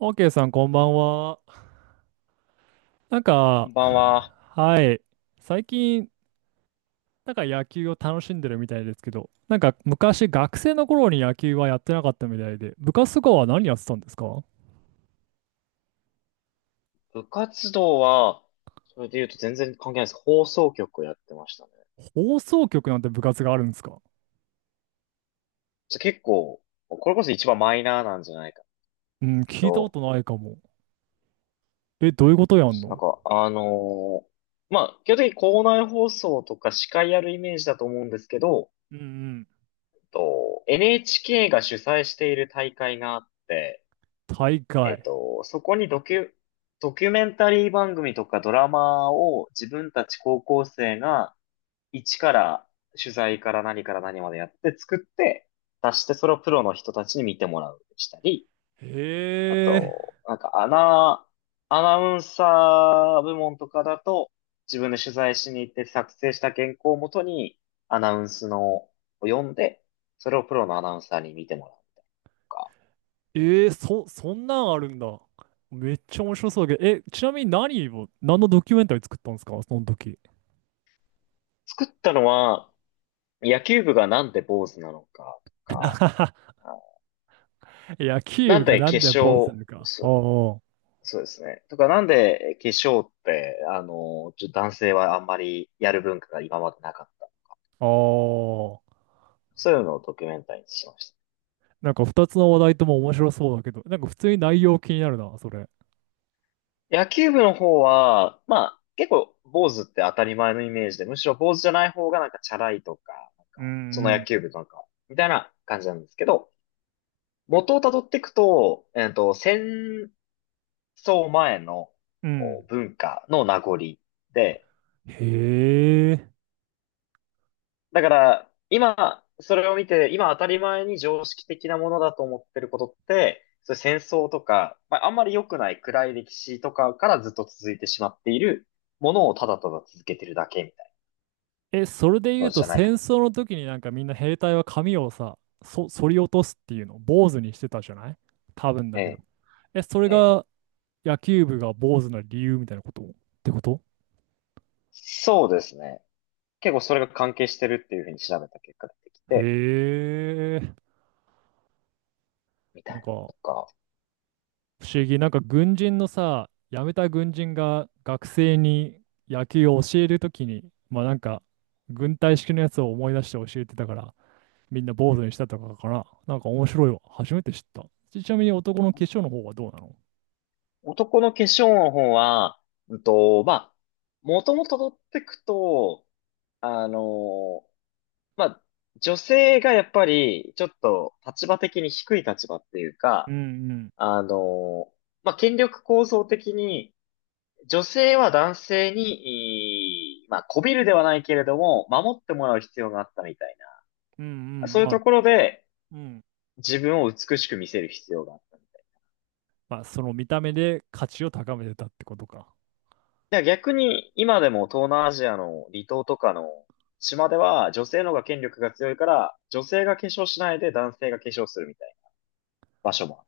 OK さん、こんばんは。なんこか、んばんは。はい。最近、なんか野球を楽しんでるみたいですけど、なんか昔、学生の頃に野球はやってなかったみたいで、部活とかは何やってたんですか？部活動は、それで言うと全然関係ないです。放送局をやってましたね。放送局なんて部活があるんですか？ちょ結構、これこそ一番マイナーなんじゃないかうん、け聞いたこど、とないかも。え、どういうことそうやでんすね。の？基本的に校内放送とか司会やるイメージだと思うんですけど、うんうん。と NHK が主催している大会があって、大会。そこにドキュメンタリー番組とかドラマを自分たち高校生が一から取材から何から何までやって作って出して、それをプロの人たちに見てもらうしたり、へあえ。と、アナウンサー部門とかだと自分で取材しに行って作成した原稿をもとに、アナウンスのを読んで、それをプロのアナウンサーに見てもらうみたいなとか。そんなんあるんだ。めっちゃ面白そうだけど、え、ちなみに何を、何のドキュメンタリー作ったんですかその時。作ったのは、野球部がなんで坊主なのかとか、あ、野球な部んがでなんで決坊主な勝、のか。すおうそうですね。とか、なんで化粧って、あの、ちょ男性はあんまりやる文化が今までなかった。おう。ああ。そういうのをドキュメンタリーにしました。なんか二つの話題とも面白そうだけど、なんか普通に内容気になるな、それ。野球部の方は、まあ、結構、坊主って当たり前のイメージで、むしろ坊主じゃない方がなんかチャラいとか、なんうんか、そのう野球ん。部とか、みたいな感じなんですけど、元をたどっていくと、戦争前のうおん。文化の名残で、へえ。だから、今、それを見て、今当たり前に常識的なものだと思ってることって、そういう戦争とか、まあ、あんまり良くない暗い歴史とかからずっと続いてしまっているものを、ただただ続けてるだけみたいえ、それでな言のうじとゃないか。戦争の時になんかみんな兵隊は髪をさ、そ、剃り落とすっていうの、坊主にしてたじゃない、多分えだけど。え、え、それええ。が野球部が坊主な理由みたいなことってこと？そうですね。結構それが関係してるっていうふうに調べた結果出てきて、へえ。みたいなんなのかとか。不思議。なんか軍人のさ、辞めた軍人が学生に野球を教えるときに、まあなんか軍隊式のやつを思い出して教えてたから、みんな坊う主ん。にしたとかかな。なんか面白いわ。初めて知った。ちちなみに男の化粧の方はどうなの？男の化粧の方は、まあ、もともと取ってくと、あのまあ、女性がやっぱり、ちょっと立場的に低い立場っていううか、んうん。あの、まあ、権力構造的に、女性は男性に、いいまあ、媚びるではないけれども、守ってもらう必要があったみたいうんうな。ん。そういうまとあ、ころで、うん。自分を美しく見せる必要があった。まあその見た目で価値を高めてたってことか。だから逆に、今でも東南アジアの離島とかの島では、女性の方が権力が強いから、女性が化粧しないで男性が化粧するみたいな場所もある。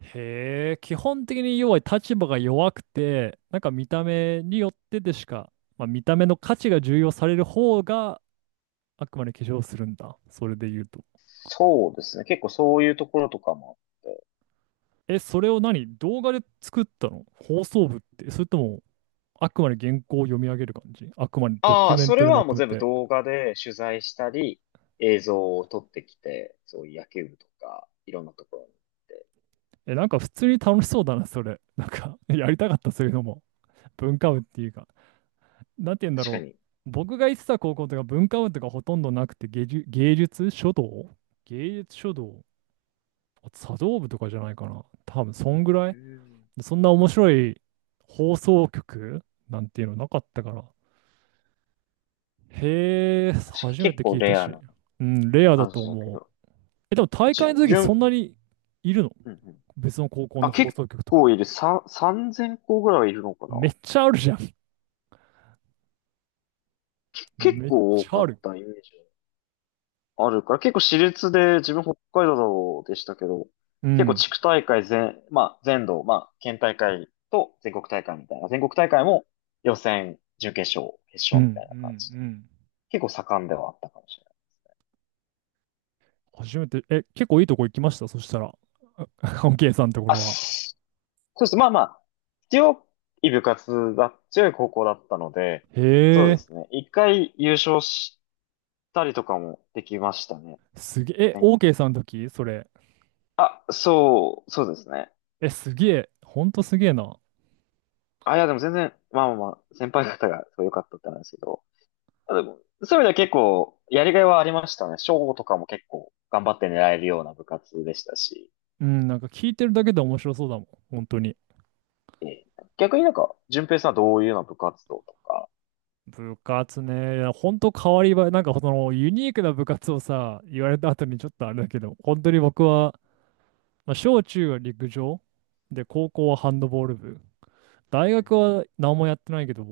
へえ、基本的に要は立場が弱くて、なんか見た目によってでしか、まあ、見た目の価値が重要される方があくまで化粧するんだ。それで言うと。そうですね。結構そういうところとかもあって。え、それを何動画で作ったの放送部って。それとも、あくまで原稿を読み上げる感じ、あくまでドあキュあ、メンそトれでまはもとうめ全部て。動画で取材したり、映像を撮ってきて、そういう野球部とか、いろんなところに行って。え、なんか普通に楽しそうだな、それ。なんか やりたかった、そういうのも。文化部っていうか。なんて言うんだ確ろかに。う。僕が行ってた高校とか文化部とかほとんどなくて、芸術、芸術書道、芸術書道、あ、茶道部とかじゃないかな。多分、そんぐらうい。ん。そんな面白い放送局なんていうのなかったから。へえ、確かに初め結て構聞いたレアし。なうん、レアだ感とじだけ思う。ど。え、でも大じ会のゅ、じ時ゅそん、んなにいるの？うんうん。別の高校あ、の放結送局とか。構いる。3000個ぐらいいるのかな。めっちゃあるじゃん。結めっ構多ちゃかあっる。たイメージ。あるから、結構私立で、自分北海道でしたけど、う結構ん。地区大会まあ全土、まあ県大会と全国大会みたいな、全国大会も予選、準決勝、決うん。勝うん。うみたいな感じで、ん。結構盛んではあったかもしれない。初めて、え、結構いいとこ行きましたそしたら。あ OK さんのとこあ、ろは。しそうです。まあまあ、強強い高校だったので、へそうでえ、すね。一回優勝したりとかもできましたね。すげえ。え、全国、 OK さんの時それ？あ、そう、そうですね。え、すげえ。ほんとすげえな。あ、いや、でも全然、まあまあまあ、先輩方がすごい良かったってなんですけど、あでもそういう意味では結構、やりがいはありましたね。賞とかも結構頑張って狙えるような部活でしたし。うん、なんか聞いてるだけで面白そうだもん。本当に。ええ、逆になんか、順平さんはどういうような部活動とか、部活ね、いや本当変わりばなんかそのユニークな部活をさ、言われた後にちょっとあれだけど、本当に僕は、まあ、小中は陸上で、高校はハンドボール部。大う学ん、は何もやってないけど、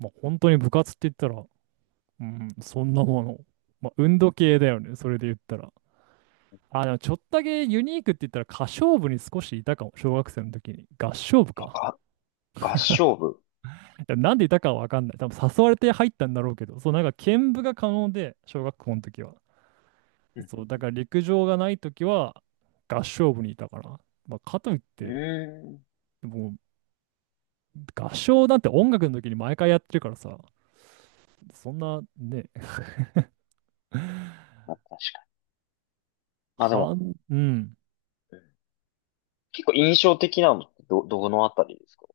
まあ、本当に部活って言ったら、うん、そんなもの。まあ、運動系だよね、それで言ったら。あ、でもちょっとだけユニークって言ったら歌唱部に少しいたかも、小学生の時に。合唱部あか。が合唱部。いやなんでいたかはわかんない。多分誘われて入ったんだろうけど、そう、なんか兼部が可能で、小学校の時は。うんそう、だから陸上がないときは合唱部にいたから。まあ、かといっうんて、うんうーん。もう合唱なんて音楽の時に毎回やってるからさ、そんなね、まあ確かに。まあではも、ん、うん、うん、結構印象的なのってどのあたりですか？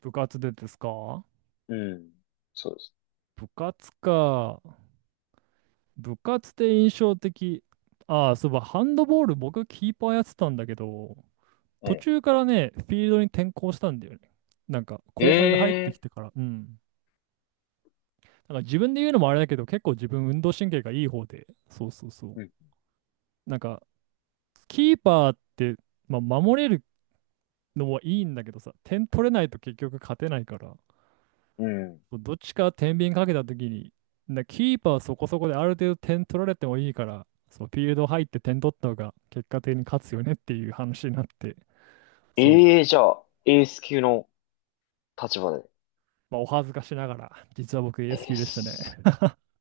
部活でですか？うん。そうです。部活か。部活で印象的。ああ、そういえばハンドボール僕キーパーやってたんだけど、途え中からね、フィールドに転向したんだよね。なんか後輩が入ってえ。きえ、てから。うん。なんか自分で言うのもあれだけど、結構自分運動神経がいい方で、そうそうそう。うんなんかキーパーって、まあ、守れるのはいいんだけどさ、点取れないと結局勝てないから、うん、え、うん。どっちか天秤かけた時に、なキーパーそこそこである程度点取られてもいいから、そう、フィールド入って点取った方が結果的に勝つよねっていう話になって、そう、ええ、じゃあ、エース級の立場で。まあ、お恥ずかしながら、実は僕 え AS え、級でしたね。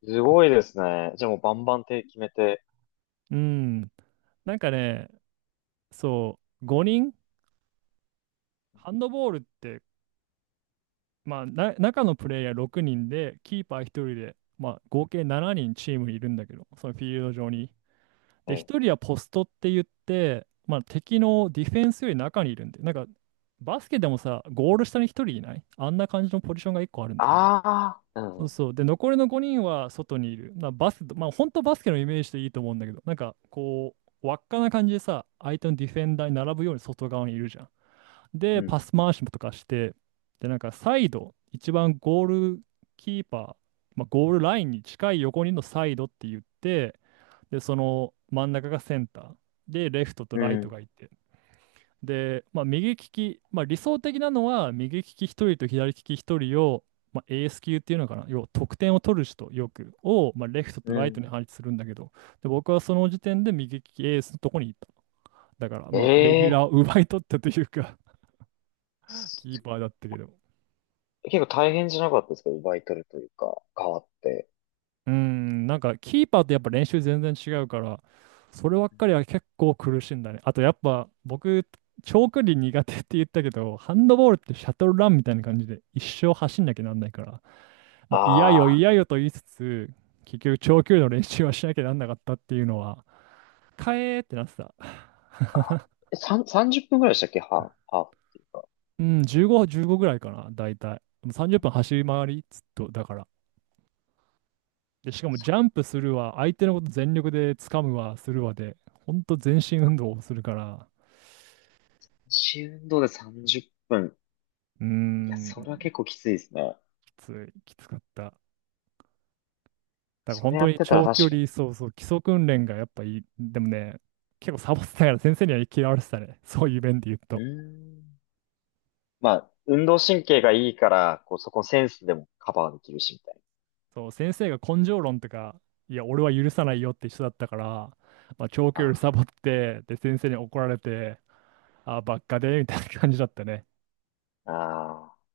すごいですね。じゃあもうバンバン手決めて。うん、なんかね、そう、5人、ハンドボールってまあ、な中のプレイヤー6人で、キーパー1人で、まあ、合計7人チームにいるんだけど、そのフィールド上に。えで、え。1人はポストって言って、まあ、敵のディフェンスより中にいるんで、なんか、バスケでもさ、ゴール下に1人いないあんな感じのポジションが1個あるんだよね。ああ、うそうん、そう。で、残りの5人は外にいる。なバス、まあ、本当バスケのイメージでいいと思うんだけど、なんか、こう、輪っかな感じでさ、相手のディフェンダーに並ぶように外側にいるじゃん。うで、パん、ス回しもとかして、で、なんかサイド、一番ゴールキーパー、まあ、ゴールラインに近い横にのサイドって言って、で、その真ん中がセンター、で、レフトとうライトん、がいて、で、まあ、右利き、まあ、理想的なのは、右利き1人と左利き1人を、まあ、エース級っていうのかな、要は得点を取る人、よく、を、まあ、レフトとうライトにん。配置するんだけど、で、僕はその時点で右利きエースのとこにいた。だから、まあ、レギュえラーえを奪い取ったというか、キすーパーだったけど。結構大変じゃなかったですか、奪い取るというか、変わって。うん、なんかキーパーとやっぱ練習全然違うから、そればっかりは結構苦しいんだね。あとやっぱ僕、長距離苦手って言ったけど、ハンドボールってシャトルランみたいな感じで一生走んなきゃなんないから、まあ嫌よああ、嫌よと言いつつ、結局長距離の練習はしなきゃなんなかったっていうのは、かえーってなってた。えさん30分ぐらいでしたっけ、ハーフ、ハーフっていうか。うん、15、15ぐらいかな、大体。30分走り回り、ずっと、だから。で、しかもジャ三ンプするわ、相手のこと全力で掴むわ、するわで、ほんと全身運動をするから、周運動で30分。うーいや、それはん、結構きついですね。きつい、きつかった。だからそ本れや当っにてたら長距確かに。離、そうそう、基礎訓練がやっぱいい。でもね、結構サボってたから先生には嫌われてたね。そういう面で言ううと。ーん。まあ、運動神経がいいから、こう、そこセンスでもカバーできるし、みたいそう、先生が根性論とか、いや、俺は許さないよって人だったから、まあ、長距離な。サボって、で、先生に怒られて、あ、ばっかで、みたいな感じだったね。ああ。ああ。